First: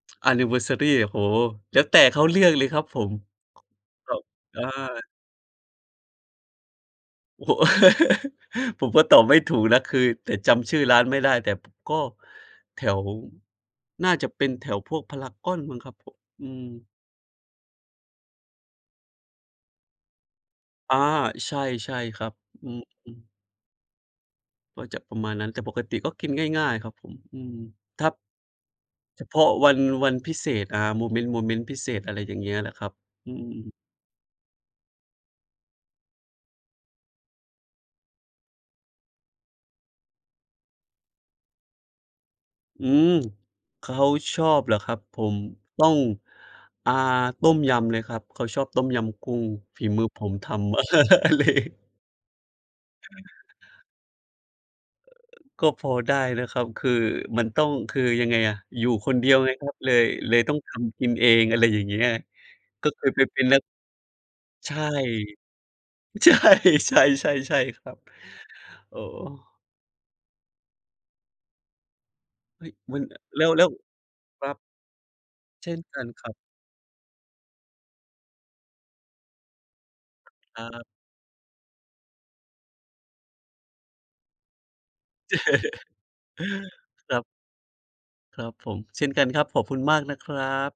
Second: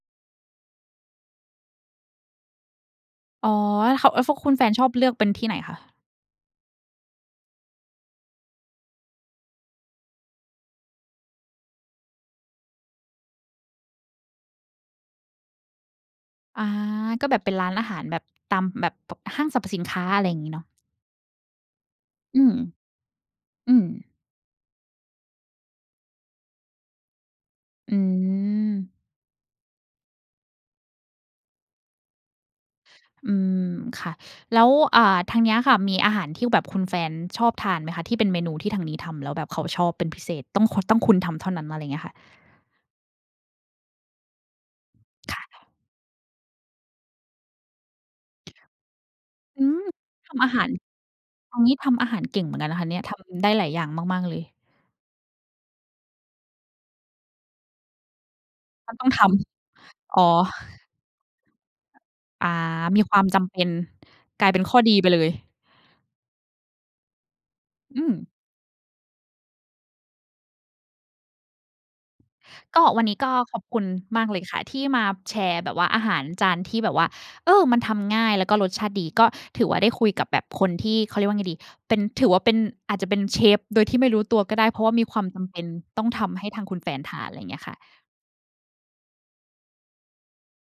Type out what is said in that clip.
Anniversary โอ้โฮ แล้วแต่เขาเลือกเลยครับผม อ๋อ ถ เขคา รเัอบ อ ฟ คุณอแฟนชอบเา ลือกเป็นที่ไหนคะ? โอ้โฮ ผมก็ตอบไม่ถูกนะ คือ แต่ จำชื่อร้านไม่ได้ แต่ก็แถว น่าจะเป็นแถวพวกพารากอนมั้งครับผม อือา ม ก็แบบเป็นร้านอาหารแบบ ตามแบบ ป ห้างสรรพสินค้า อะไรอย่างงี้เนาะ อา ใช่ ใช่ครับ อืม อือ อือ อืม ก็จะประมาณนั้น แต่ปกติก็กินง่าย ๆ ครับผม อือ อืถ้า ม เฉพาะวัน วันพิเศษ อา โมเมนต์ โมเมนต์พิเศษ อะไรอย่างเงี้ยแหละครับ อือืม อ ค่ะ แล้ว อ่า ทางเนี้ยค่ะ มีอาหารที่แบบคุณแฟนชอบทานไหมคะ? ที่เป็นเมนูที่ทางนี้ทำ แล้วแบบเขาชอบเป็นพิเศษ ต้องคุณ ต้องคุณทำเท่านั้น อะไรเงี้ยค่ะ อืม เขาชอบเหรอครับผคม ่ะ ต้อง อา ต้มยำเลยครับ เขาชอบต้มยำกุ้งอืม ฝีมือผทมำทอาหาร ำ อ เล ตรงนี้ทำอาหารเก่งเหมือนกันนะคะเนี่ย ทำได้หลายอย่างมาก ๆ เลย ก็พอได้นะครับ คือมันต้อง คือยังไงอะ อยกู่็ต้อคงนทเดียวไงครับ เลย ำ อ๋อ เลยต้องทำกินเอง อะไรอย่างเงี้ย อา ก็ ก็มเีคยควไาปมเจป็นำเปนัก ็น กลายเป็นใขช้่ อดีไปเลย ใช่ ใช่ ๆ ใช่ครัอบ ืม โอ้โฮ เฮ้ย ก็มัวัน นนอ ี้ก็แล้ว ขอแลบ้ว คุณมากเลคยรัค่บ ะที่มาแชร์เชแบ่บนว่ากอัานหาครรับ จานที่แบบว่า เออ มันทำง่ายแล้วก็รสชาติดี ก็ถือว่าได้คุยกับแบบคครนับ ที่ เขาเรียกว่าไงดี เป็น ถือว่าเป็น อาจจะเป็นเชฟโดยที่ไม่รู้ตัวก็ได้ เพราะว่ามีความจำเป็นต้องทำให้ทางคุณแฟนคทรัาบ น อะไรอย่างเงี้ยค่ะ ครับผม เช่นกันครับ ขอบคุณมากนะครับ